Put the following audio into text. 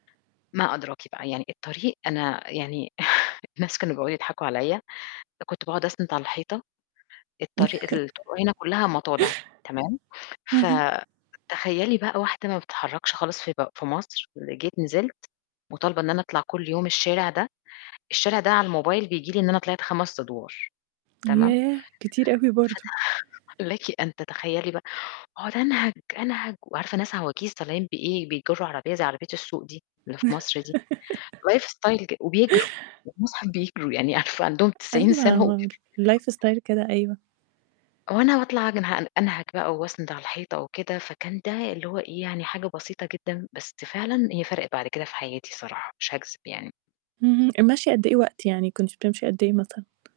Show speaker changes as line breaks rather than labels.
ما أدراكِ بقى، يعني الطريق أنا يعني الناس كانوا بيقعُدوا يضحكوا عليّا، كنت باقعُد أسنِد على الحيطة، الطريق الطُرُق هنا كُلّها مَطالِع، تمام،
اهم.
فتخيّلي بقى واحدة ما بتتحّركش خالص في ب في مصر، ر جيت نزلْت مُطالبة إن أنا أطلع كل يوم الشارع ده، الشارع ده على الموبايل بييجي لي إن أنا طلعت 5 أدوار، تمام؟
ياه! كتير أوي برضه.
فته لكِ أن تتخيّلي بقى وأقعُد أنهَج، أنهَج وعارفة ناس عواجيز طالعين بإيه، بيجُرّوا عربية زي عربية السوق دي اللي في مصر دي، life style ج وبيجروا والمصحف بيجْروا، يعني عارفة عندهم 90
أيوه،
سَنة، وبي
هو الlife style كده، أيوه.
وأنا باطلع أنهَج- أنهَج بقى وأسنِد على الحيطة وكده، فكان ده اللي هو إيه، يعني حاجة بسيطة جدًا، بس فعلًا هي فرقِت بعد كده في حياتي الصراحة، مش هاكذب يعني.
اهم، المشي قد إيه وقت، يعني كنتِ بتمشي قد إيه مثلًا؟